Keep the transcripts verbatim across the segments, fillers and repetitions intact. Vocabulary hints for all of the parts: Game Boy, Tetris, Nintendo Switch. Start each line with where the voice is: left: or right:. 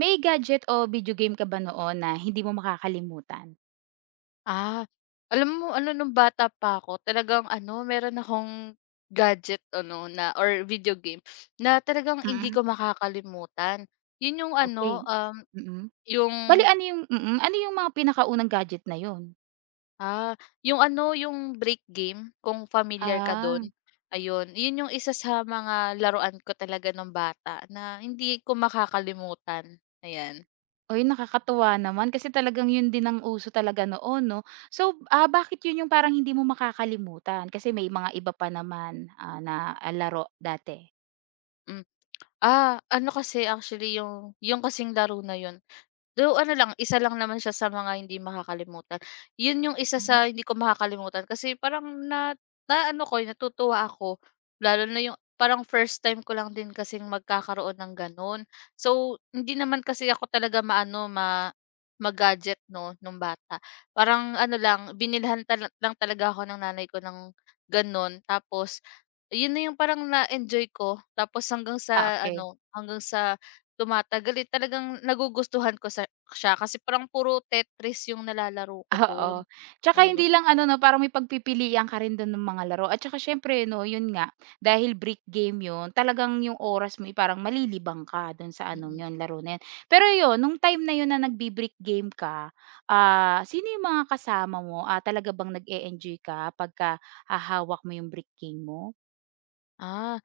right: May gadget o video game ka ba noon na hindi mo makakalimutan?
left: Ah, alam mo ano, nung bata pa ako, talagang ano, meron akong gadget ano na or video game na talagang hindi
right: Mm.
left: ko makakalimutan. Yun yung ano,
right: Okey.
left: um,
right: Mm.
left: yung,
right: Bale ano yung mm, ano yung mga pinakaunang gadget na yun?
left: ah, yung ano yung break game kung familiar ka dun,
right: Ah,
left: ayun. Yun yung isa sa mga laruan ko talaga nung bata na hindi ko makakalimutan, ayan.
right: uy nakakatuwa naman kasi talagang yun din ang uso talaga noon 'no. So, ah, bakit yun yung parang hindi mo makakalimutan? Kasi may mga iba pa naman, ah, na, ah, laro dati.
left: Hmm, ah, ano kasi actually yung yung kasing laro na yun. Though ano lang, isa lang naman siya sa mga hindi makakalimutan. Yun yung isa
right: Mm.
left: sa hindi ko makakalimutan kasi parang na na ano ko, eh, natutuwa ako lalo na yung parang first time ko lang din kasing magkakaroon ng gano'n. So, hindi naman kasi ako talaga maano, ma ma-gadget 'no, nung bata. Parang ano lang, binilhan tala lang talaga ako ng nanay ko ng gano'n tapos yun na yung parang na-enjoy ko tapos hanggang
right: Ah,
left: sa
right: okey.
left: ano, hanggang sa tumatagal, eh, talagang nagugustuhan ko sa siya kasi parang puro Tetris yung nalalaro ko
right: Oo,
left: dun,
right: tsaka
left: ayun.
right: hindi lang ano 'no, parang may pagpipilian ka rin don ng mga laro at saka siyempre 'no, yun nga, dahil brick game yun, talagang yung oras mo, eh, parang malilibang ka don sa anong
left: Mm.
right: yun, laro na yun. Pero yun, nung time na yun na nagbi-brick game ka, ah, sino yung mga kasama mo? Ah, talaga bang nag-e-enjoy ka pagka hahawak mo yung brick game mo?
left: Ah,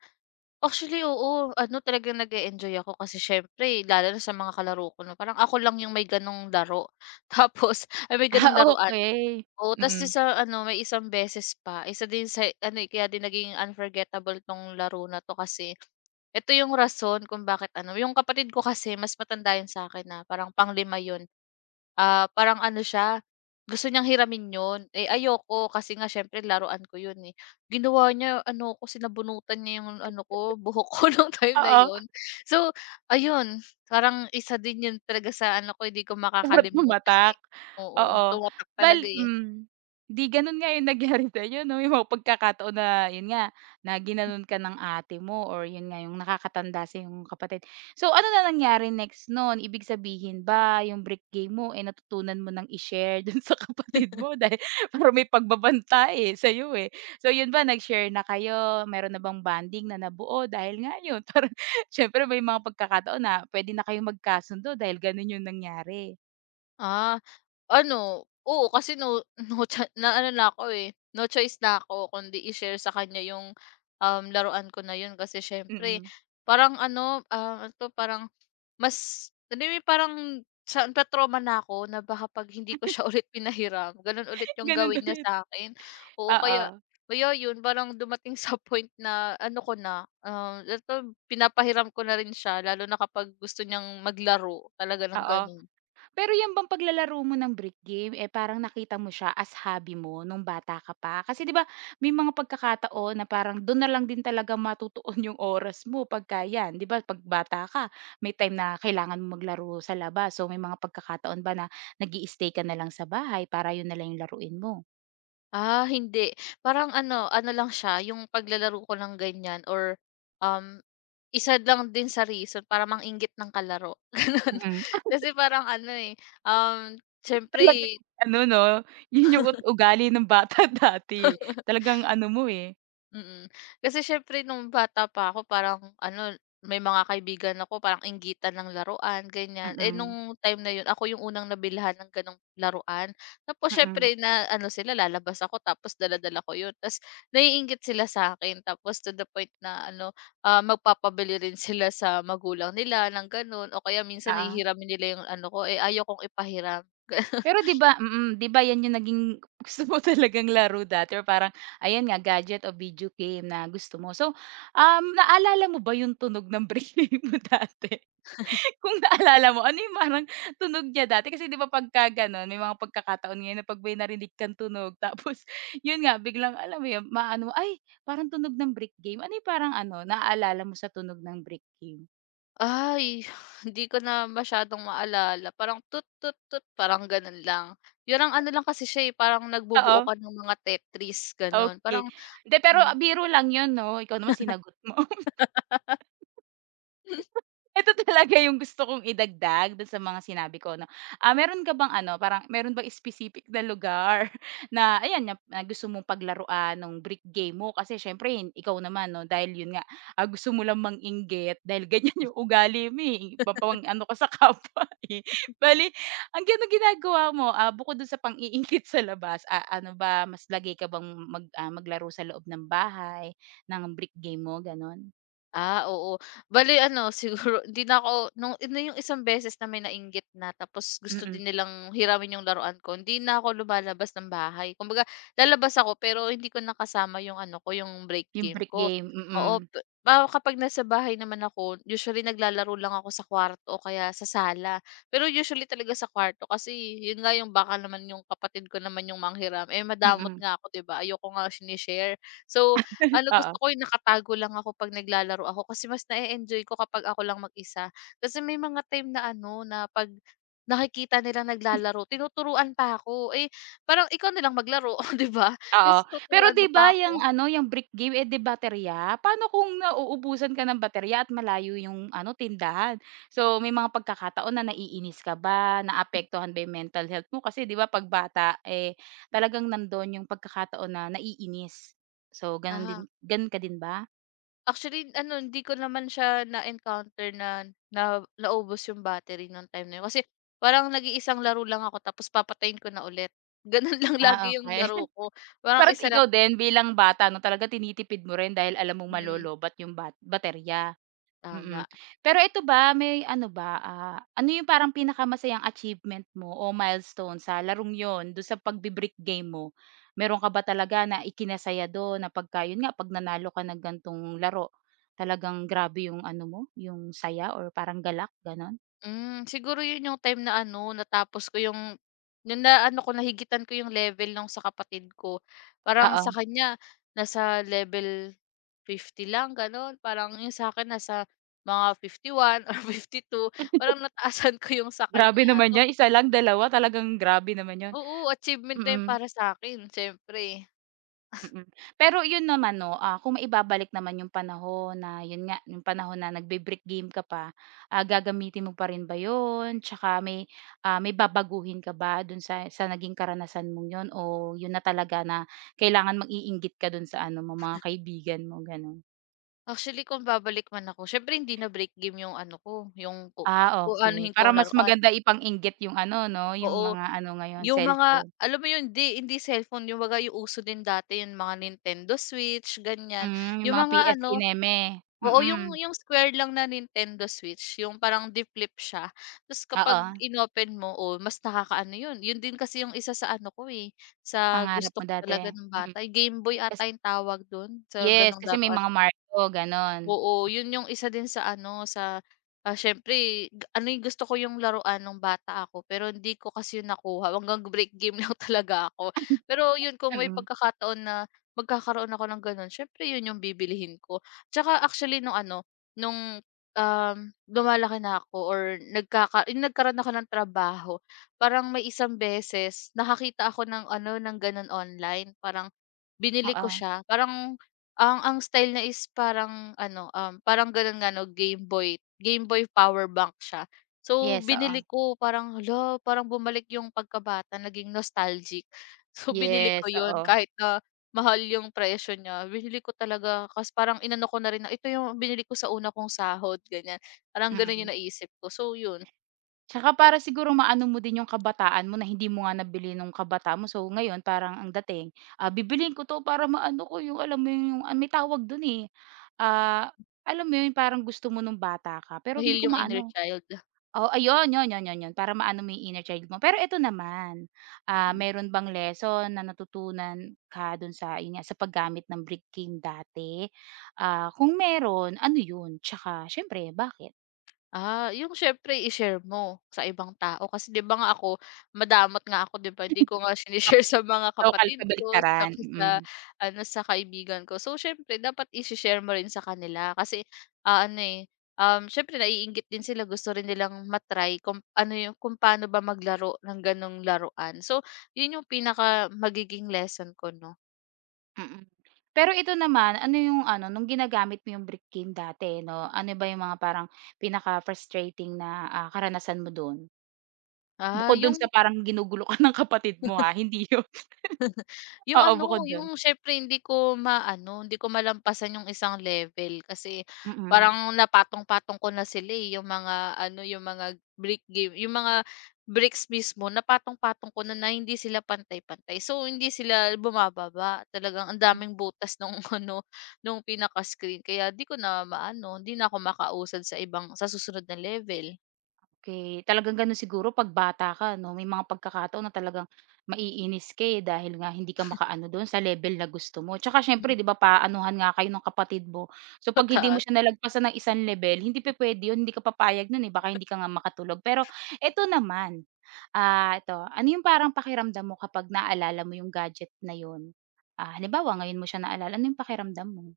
left: actually oo, ano talaga nag enjoy ako kasi siyempre lalo na sa mga kalaro ko 'no, parang ako lang yung may gano'ng laro. Tapos ay may
right: Ah,
left: gano'ng laruan.
right: okey.
left: Oo, ta's
right: Mm.
left: sa ano may isang beses pa, isa din sa ano, eh, kaya din naging unforgettable 'tong laro na 'to kasi ito yung rason kung bakit ano, yung kapatid ko kasi mas matanda yun sa akin na parang panglima lima yun. Ah, parang ano siya, gusto niyang hiramin yun, eh, ayoko kasi nga siyempre laruan ko yun, eh. Ginawa niya ano ko, sinabunutan niya yung ano ko, buhok ko nung time na
right: Oo.
left: yon. So, ayun, parang isa din yun talaga sa ano ko, hindi ko
right: Sarap
left: makakalimutan,
right: tumatak,
left: eh. Oo,
right: oo.
left: tumatak
right: Bal
left: talaga, eh.
right: hmm, 'di gano'n nga yung nangyari sa'yo 'no, yung mga pagkakataon na yun nga, na ginanon ka ng ate mo or yun nga yung nakakatanda sa'yo mong kapatid. So, ano na nangyari next nun? Ibig sabihin ba yung brick game mo, eh, natutunan mo ng i-share dun sa kapatid mo dahil parang may pagbabanta, eh, sa'yo, eh. So, yun ba nag-share na kayo? Meron na bang bonding na nabuo dahil nga yun parang siyempre may mga pagkakataon na puwede na kayong magkasundo dahil gano'n yung nangyari?
left: Ah, ano, oo kasi no no choi na ano na ako, eh, no choice na ako kundi i-share sa kanya yung, um, laruan ko na yun kasi siyempre
right: Mm.
left: parang ano, ah, ano 'to parang mas alam mo parang sa na-trauma na ako na baka 'pag hindi ko siya ulit pinahiram ganun ulit yung
right: Ganun
left: gawin niya
right: ulit.
left: sa akin. Oo, kaya
right: Oo,
left: kaya yun parang dumating sa point na ano ko na, um eto pinapahiram ko na rin siya lalo na kapag gusto niyang maglaro talaga ng
right: oo.
left: ganun.
right: Pero yan bang paglalaro mo ng brick game, eh, parang nakita mo siya as hobby mo nung bata ka pa? Kasi 'di ba may mga pagkakataon na parang dun na lang din talaga matutuon yung oras mo pagka yan, 'di ba 'pag bata ka may time na kailangan mong maglaro sa labas. So, may mga pagkakataon ba na nag-i-stay ka na lang sa bahay para yun na lang yung laruin mo?
left: Ah, hindi. Parang ano, ano lang siya, yung paglalaro ko lang ganyan or um, isa lang din sa reason para manginggit ng kalaro, gano'n.
right: Mm. Ah,
left: Kasi parang ano, eh, um,
right: yun talaga
left: siyempre.
right: yung ano 'no, yun yung ut ugali ng bata dati. Talagang ano mo, eh.
left: Mm. Kasi siyempre nung bata pa ako parang ano, may mga kaibigan ako parang inggitan ng laruan, ganyan. Eh, nung
right: Mm,
left: time na 'yun ako yung unang nabilhan ng gano'ng laruan. Tapos siyempre
right: mm.
left: na ano sila lalabas ako tapos dala-dala ko 'yun. Tapos naiinggit sila sa akin tapos to the point na ano, ah, magpapabili rin sila sa magulang nila ng gano'n o kaya minsan
right: Oo.
left: hihiramin nila yung ano ko, eh, ayaw kong ipahiram.
right: Pero 'di ba mm, 'di ba 'yan yung naging gusto mo talagang laro dati or parang ayan nga gadget o video game na gusto mo. So, um, naalala mo ba yung tunog ng break mo dati? Kung naalala mo, ano yung parang tunog niya dati? Kasi 'di ba pagka gano'n may mga pagkakataon ngayon na 'pag may narinig kang tunog tapos yun nga biglang alam mo yun, maano "Ay, parang tunog ng break game." Ano yung parang ano naalala mo sa tunog ng break game?
left: Ay, hindi ko na masyadong maalala. Parang tut tut tut, parang gano'n lang. 'Yun ang ano lang kasi siya, eh, parang nagbubuo
right: Oo,
left: ka ng mga Tetris, gano'n.
right: okay.
left: Parang.
right: Hindi pero
left: Hmm.
right: ah, biro lang yun 'no? Ikaw naman sinagot mo. ito talaga yung gusto kong idagdag dun sa mga sinabi ko 'no. Ah, meron ka bang ano, parang meron bang specific na lugar na ayan, na na gusto mong paglaruan ng brick game mo? Kasi siyempre ikaw naman 'no, dahil yun nga, ah, gusto mo lang manginggit dahil ganyan yung ugali mo, eh, mapang-ano ka sa kapwa, eh. Bale, ang anong ginagawa mo, ah, bukod dun sa pang-iinggit sa labas, ah, ano ba, mas lagay ka bang mag ah, maglaro sa loob ng bahay ng brick game mo, gano'n?
left: Ah, oo. Bale ano siguro hindi na ako nung na yung isang beses na may nainggit na tapos gusto
right: Mm,
left: din nilang hiramin yung laruan ko, hindi na ako lumalabas ng bahay. Kumbaga lalabas ako pero hindi ko nakasama yung ano ko, yung break
right: yung
left: game
right: brick
left: ko.
right: game, mm.
left: Oo, pe ah, kapag nasa bahay naman ako usually naglalaro lang ako sa kwarto o kaya sa sala. Pero usually talaga sa kwarto kasi yun nga yung baka naman yung kapatid ko naman yung manghiram, eh, madamot
right: Mm,
left: nga ako 'di ba, ayoko nga sinishare. So, ano, gusto
right: oo,
left: ko yung nakatago lang ako 'pag naglalaro ako kasi mas na enjoy ko kapag ako lang mag-isa. Kasi may mga time na ano, na 'pag nakikita nilang naglalaro tinuturuan pa ako. Eh, parang ikaw nilang maglaro, 'di ba?
right: oo.
left: Kasi
right: Pero
left: tuturuan
right: 'di
left: mo
right: ba
left: pa
right: yang
left: ako.
right: ano, yang brick game, eh, 'di baterya. Paano kung nauubusan ka ng baterya at malayo yung ano, tindahan? So, may mga pagkakataon na naiinis ka ba, naapektuhan ba yung mental health mo? Kasi 'di ba 'pag bata, eh, talagang nando'n yung pagkakataon na naiinis. So, gano'n din
left: Aha,
right: gano'n ka din ba?
left: actually ano, hindi ko naman siya na-encounter na na naubos yung battery nung time na yun. Kasi parang nag-iisang laro lang ako tapos papatayin ko na ulit. Gano'n lang
right: Ah,
left: lagi yung
right: okey.
left: laro ko, parang
right: Parang
left: isa lang
right: ikaw din bilang bata 'no, talaga tinitipid mo rin dahil alam mong
left: hmm,
right: malolobat yung bat baterya. Mm.
left: tama.
right: Pero ito ba, may ano ba, ah, ano yung parang pinakamasayang achievement mo o milestone sa larong yon dun sa pagbi-brick game mo? Meron ka ba talaga na ikinasaya dun na pagka yun nga, 'pag nanalo ka ng gan'tong laro, talagang grabe yung ano mo, yung saya or parang galak, gano'n?
left: Hmm, siguro 'yun yung time na ano, natapos ko yung yung na ano ko, nahigitan ko yung level nung sa kapatid ko. Parang
right: Oo,
left: sa kanya nasa level fifty lang gano'n, parang yung sa akin nasa mga fifty one or fifty two. Parang nataasan ko yung sa
right: grabe
left: kanya.
right: naman
left: So
right: 'yan, isa lang, dalawa, talagang grabe naman yon.
left: oo, achievement na 'yun
right: Mm.
left: para sa'kin siyempre.
right: Mm. Pero yun naman 'no, ah, kung maibabalik naman yung panahon na yun nga, yung panahon na nagbe-brick game ka pa, ah, gagamitin mo pa rin ba yun? Tsaka may, ah, may babaguhin ka ba dun sa sa naging karanasan mong yun o yun na talaga na kailangan mang-iinggit ka dun sa ano mo, mga kaibigan mo, gano'n?
left: Actually kung babalik man ako, siyempre hindi na break game yung ano ko, yung ku
right: Ah,
left: ku
right: okey.
left: aanuhin
right: Para
left: kong
right: mas
left: laruan,
right: maganda ipang-inggit yung ano 'no, yung
left: oo.
right: mga ano ngayon,
left: Yung mga
right: cellphone.
left: alam mo yun, hindi hindi cellphone, kumbaga yung uso din dati yung mga Nintendo Switch, ganyan.
right: Hmm, yung
left: Yung
right: mga
left: mga
right: P S
left: ano
right: kineme.
left: oo, yung
right: Mm.
left: yung square lang na Nintendo Switch, yung parang de-flip siya. Tapos kapag
right: Oo,
left: inopen mo, oh, mas nakakaano yun. Yun din kasi yung isa sa ano ko, eh, sa
right: pangarap
left: gusto
right: mo
left: ko
right: dati.
left: talaga ng
right: Mm.
left: bata. Game Boy
right: Kasi
left: ata yung tawag dun, sa
right: Yes,
left: gano'ng
right: kasi may
left: laruan.
right: mga marko gano'n.
left: Oo, yun yung isa din sa ano, sa, ah, siyempre ano yung gusto ko yung laruan nung bata ako, pero hindi ko kasi yun nakuha hanggang break game lang talaga ako. Pero yun kung may
right: Mm,
left: pagkakataon na magkakaroon ako ng gano'n siyempre yun yung bibilihin ko. Tsaka actually nung ano, nung, um, lumalaki na ako or nagkaka yung nagkaroon ako ng trabaho, parang may isang beses nakakita ako ng ano, ng gano'n online, parang binili ko
right: oo.
left: siya. Parang ang ang style niya is parang ano, um, parang gano'n nga 'no, Game Boy Game Boy power bank siya. So,
right: Yes,
left: binili
right: oo.
left: ko parang, hala, parang bumalik yung pagkabata, naging nostalgic. So, binili ko
right: Yes,
left: 'yun
right: oo,
left: kahit na mahal yung presyo niya, binili ko talaga kasi parang inano ko na rin na, "Ito yung binili ko sa una kong sahod," ganyan. Parang gano'n
right: mm.
left: yung naisip ko. So 'yun,
right: Tsaka para siguro maano mo din yung kabataan mo na hindi mo nga nabili nung kabataan mo so ngayon parang ang dating, ah, bibilhin ko 'to para maano ko yung alam mo yung ah, may tawag dun, eh, ah, alam mo yun parang gusto mo nung bata ka pero hindi
left: ma-heal
right: ko
left: yung inner
right: maano.
left: child.
right: Oh, ayun, yun, yun, yun, yun para maano mo yung inner child mo. Pero eto naman, ah,
left: Mm.
right: meron bang lesson na natutunan ka dun sa yun nga, sa paggamit ng brick game dati? Ah, kung meron, ano yun? Tsaka siyempre bakit?
left: Ah, yung siyempre i-share mo sa ibang tao kasi 'di ba nga ako madamot nga ako 'di ba, hindi ko nga sinishare sa mga
right: Lokal
left: kapatid ko
right: kabaliktaran,
left: tsaka sa
right: mm,
left: ano, sa kaibigan ko. So, siyempre dapat i share mo rin sa kanila kasi, ah, ano, eh, um, siyempre naiinggit din sila gusto rin nilang matry, kung ano yung kung paano ba maglaro ng gano'ng laruan. So, yun yung pinaka magiging lesson ko 'no.
right: mm. Pero ito naman, ano yung ano, nung ginagamit mo yung brick game dati 'no, ano ba yung mga parang pinaka-frustrating na, ah, karanasan mo dun?
left: Ah,
right: Bukod dun sa
left: yung.
right: parang ginugulo ka ng kapatid mo ha, hindi yun
left: Yung
right: oo, bukod
left: ano,
right: dun.
left: yung siyempre hindi ko maano, hindi ko malampasan yung isang level kasi
right: Mm.
left: parang napatong-patong ko na sila, eh, yung mga ano, yung mga brick game yung mga bricks mismo napatong-patong ko na na hindi sila pantay-pantay. So, hindi sila bumababa, talagang ang daming butas nung ano, nung pinaka-screen kaya 'di ko na maano, hindi na ako makausad sa ibang sa susunod na level.
right: okay talagang gano'n siguro 'pag bata ka 'no, may mga pagkakataon na talagang maiinis ka, eh, dahil nga hindi ka makaano do'n sa level na gusto mo. Tsaka siyempre
left: Hmm.
right: 'di ba paanuhan nga kayo ng kapatid mo. So 'pag hindi mo siya nalagpasan ng isang level hindi pa pwede 'yun, hindi ka papayag no'n, eh, baka hindi ka nga makatulog. Pero eto naman, ah, eto, ano 'yung parang pakiramdam mo kapag naalala mo 'yung gadget na 'yun? Ah, halimbawa ngayon mo siya naalala, ano 'yung pakiramdam mo?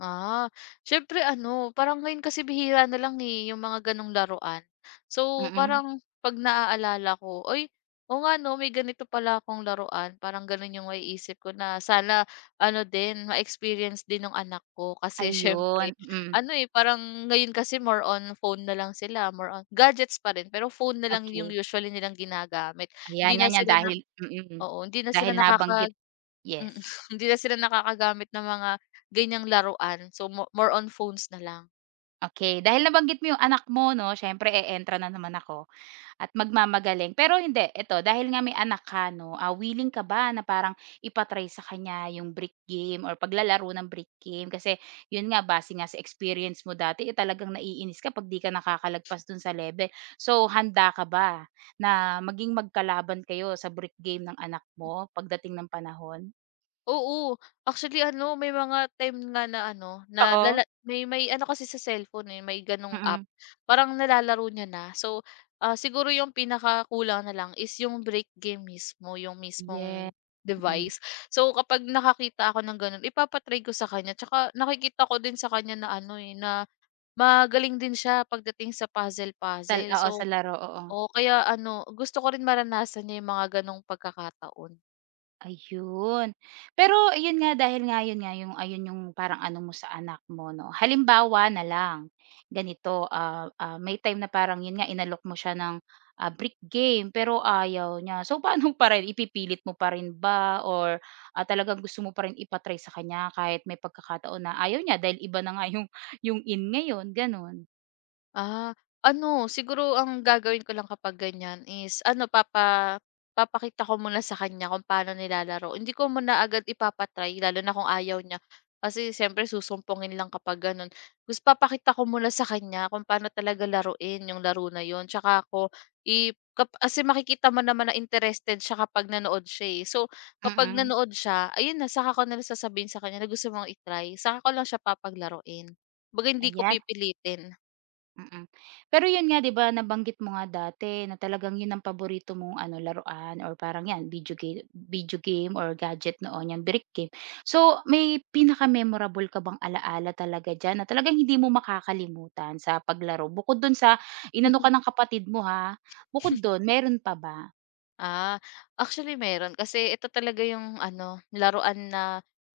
left: Ah, siyempre ano, parang ngayon kasi bihira na lang, eh, yung mga gano'ng laruan. So,
right: Mm,
left: parang 'pag naaalala ko, oy, o nga 'no, may ganito pala akong laruan." Parang gano'n yung maiisip ko na sana ano din, ma-experience din ng anak ko. Kasi
right: ayun,
left: siyempre
right: mm,
left: ano, eh, parang ngayon kasi more on phone na lang sila, more on gadgets pa rin, pero phone na lang
right: okay.
left: yung usually nilang ginagamit.
right: Ayan,
left: Hindi na
right: 'yan 'yan
left: sila na
right: dahil mm.
left: oo, hindi na sila
right: Dahil nabanggit
left: nakaka Mm,
right: yes.
left: hindi na sila nakakagamit ng mga ganyang laruan. So, mo more on phones na lang.
right: okay dahil nabanggit mo 'yung anak mo 'no, siyempre e-entra na naman ako at magmamagaling. Pero hindi, eto dahil nga may anak ka 'no, ah, willing ka ba na parang ipatry sa kanya 'yung brick game or paglalaro ng brick game? Kasi 'yun nga, base nga sa experience mo dati, eh, talagang naiinis ka 'pag 'di ka nakakalagpas dun sa level. So, handa ka ba na maging magkalaban kayo sa brick game ng anak mo pagdating ng panahon?
left: Oo, actually ano, may mga time nga na ano, na lala
right: Oo.
left: may may ano kasi sa cellphone, eh, may gano'ng
right: Mm.
left: app. Parang nalalaro niya na. So, ah, siguro yung pinakakulang na lang is yung break game mismo, yung
right: Yes,
left: mismong
right: mm.
left: device. So, kapag nakakita ako ng gano'n, ipapa ko sa kanya. Tsaka nakikita ko din sa kanya na ano, eh, na magaling din siya pagdating sa
right: Tal
left: puzzle-puzzle.
right: oo, sa
left: So
right: laro, oo.
left: oo, kaya ano, gusto ko rin maranasan niya yung mga gano'ng pagkakataon.
right: Ayun. Pero ayun nga, dahil nga yun nga yung ayun yung parang ano mo sa anak mo 'no. Halimbawa na lang, ganito, ah, ah, may time na parang yun nga inalok mo siya ng, ah, brick game pero ayaw niya. So, paano pa rin, ipipilit mo pa rin ba or, ah, talagang gusto mo pa rin ipa sa kanya kahit may pagkakataon na ayaw niya dahil iba na nga yung yung in ngayon, gano'n?
left: Ah, ano siguro ang gagawin ko lang kapag ganyan is ano papa papakita ko muna sa kanya kung paano nilalaro. Hindi ko muna agad ipapa lalo na kung ayaw niya. Kasi siyempre susumpungin lang kapag ganun. Gusto papakita ko muna sa kanya kung paano talaga laruin yung laro na yun. Tsaka ako i kap- kasi makikita mo naman na interested siya kapag nanood siya eh. So, kapag
right: Mm,
left: nanood siya, ayun na, saka ko na lang sasabihin sa kanya na gusto mong itry. Saka ko lang siya papaglaruin. Baga hindi ko
right: ayan.
left: pipilitin.
right: Mm. Pero yun nga 'di ba nabanggit mo nga dati na talagang yun ang paborito mong ano laruan or parang 'yan video game video game or gadget noon 'yang brick game. So may pinaka-memorable ka bang ala-ala talaga diyan na talagang hindi mo makakalimutan sa paglaro? Bukod dun sa inano ka ng kapatid mo ha, bukod dun meron pa ba?
left: Ah, actually meron kasi ito talaga yung ano, laruan na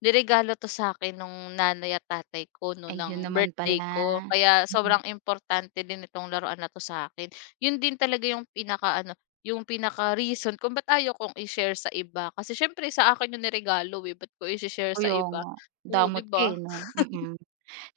left: niregalo 'to sa'kin nung nanay at tatay ko 'no,
right: Ayun
left: ng
right: naman
left: birthday
right: pala.
left: ko. Kaya
right: Mm.
left: sobrang importante din itong laruan na 'to sa akin. Yun din talaga yung pinaka ano yung pinaka-reason kung ba't ayaw kong i-share sa iba. Kasi siyempre sa akin yung niregalo, eh, ba't ko i share sa
right: Kaya
left: iba?
right: nga,
left: Oo, 'di
right: damot ka,
left: ba?
right: eh, 'no? Mm.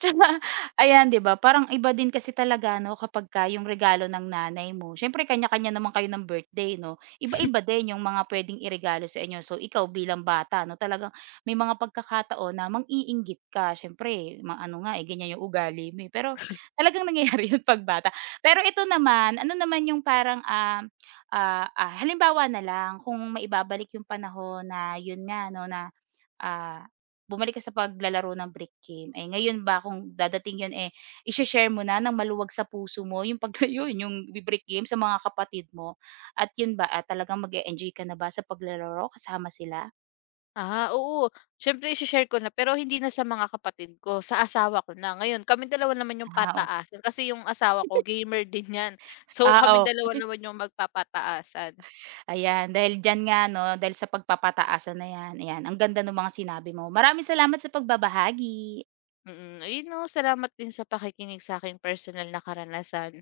right: Tsaka ayan 'di ba parang iba din kasi talaga ano kapagka yung regalo ng nanay mo, siyempre kanya-kanya naman kayo ng birthday 'no, iba-iba din yung mga pwedeng iregalo sa inyo. So ikaw bilang bata 'no, talagang may mga pagkakataon na mang-iinggit ka siyempre ma ano nga, eh, ganyan yung ugali mo, eh, pero talagang nangyayari yun 'pag bata. Pero ito naman, ano naman yung parang, ah, ah, ah, halimbawa na lang kung maibabalik yung panahon na yun nga 'no, na ah, bumalik ka sa paglalaro ng brick game. Eh, ngayon ba kung dadating 'yun, eh, isha share mo na ng maluwag sa puso mo yung pag yun, yung brick game sa mga kapatid mo at 'yun ba, ah, talagang mag enjoy ka na ba sa paglalaro kasama sila?
left: Ah, oo. Siyempre i share ko na pero hindi na sa mga kapatid ko, sa asawa ko na. Ngayon kami dalawa naman yung
right: Ah, o
left: pataasan kasi yung asawa ko gamer din 'yan. So kami
right: ah, o
left: dalawa naman yung magpapataasan.
right: ayan dahil diyan nga 'no, dahil sa pagpapataasan na 'yan, ayan ang ganda ng mga sinabi mo. Maraming salamat sa pagbabahagi.
left: Mm, ayun 'no, salamat din sa pakikinig sa akin personal na karanasan.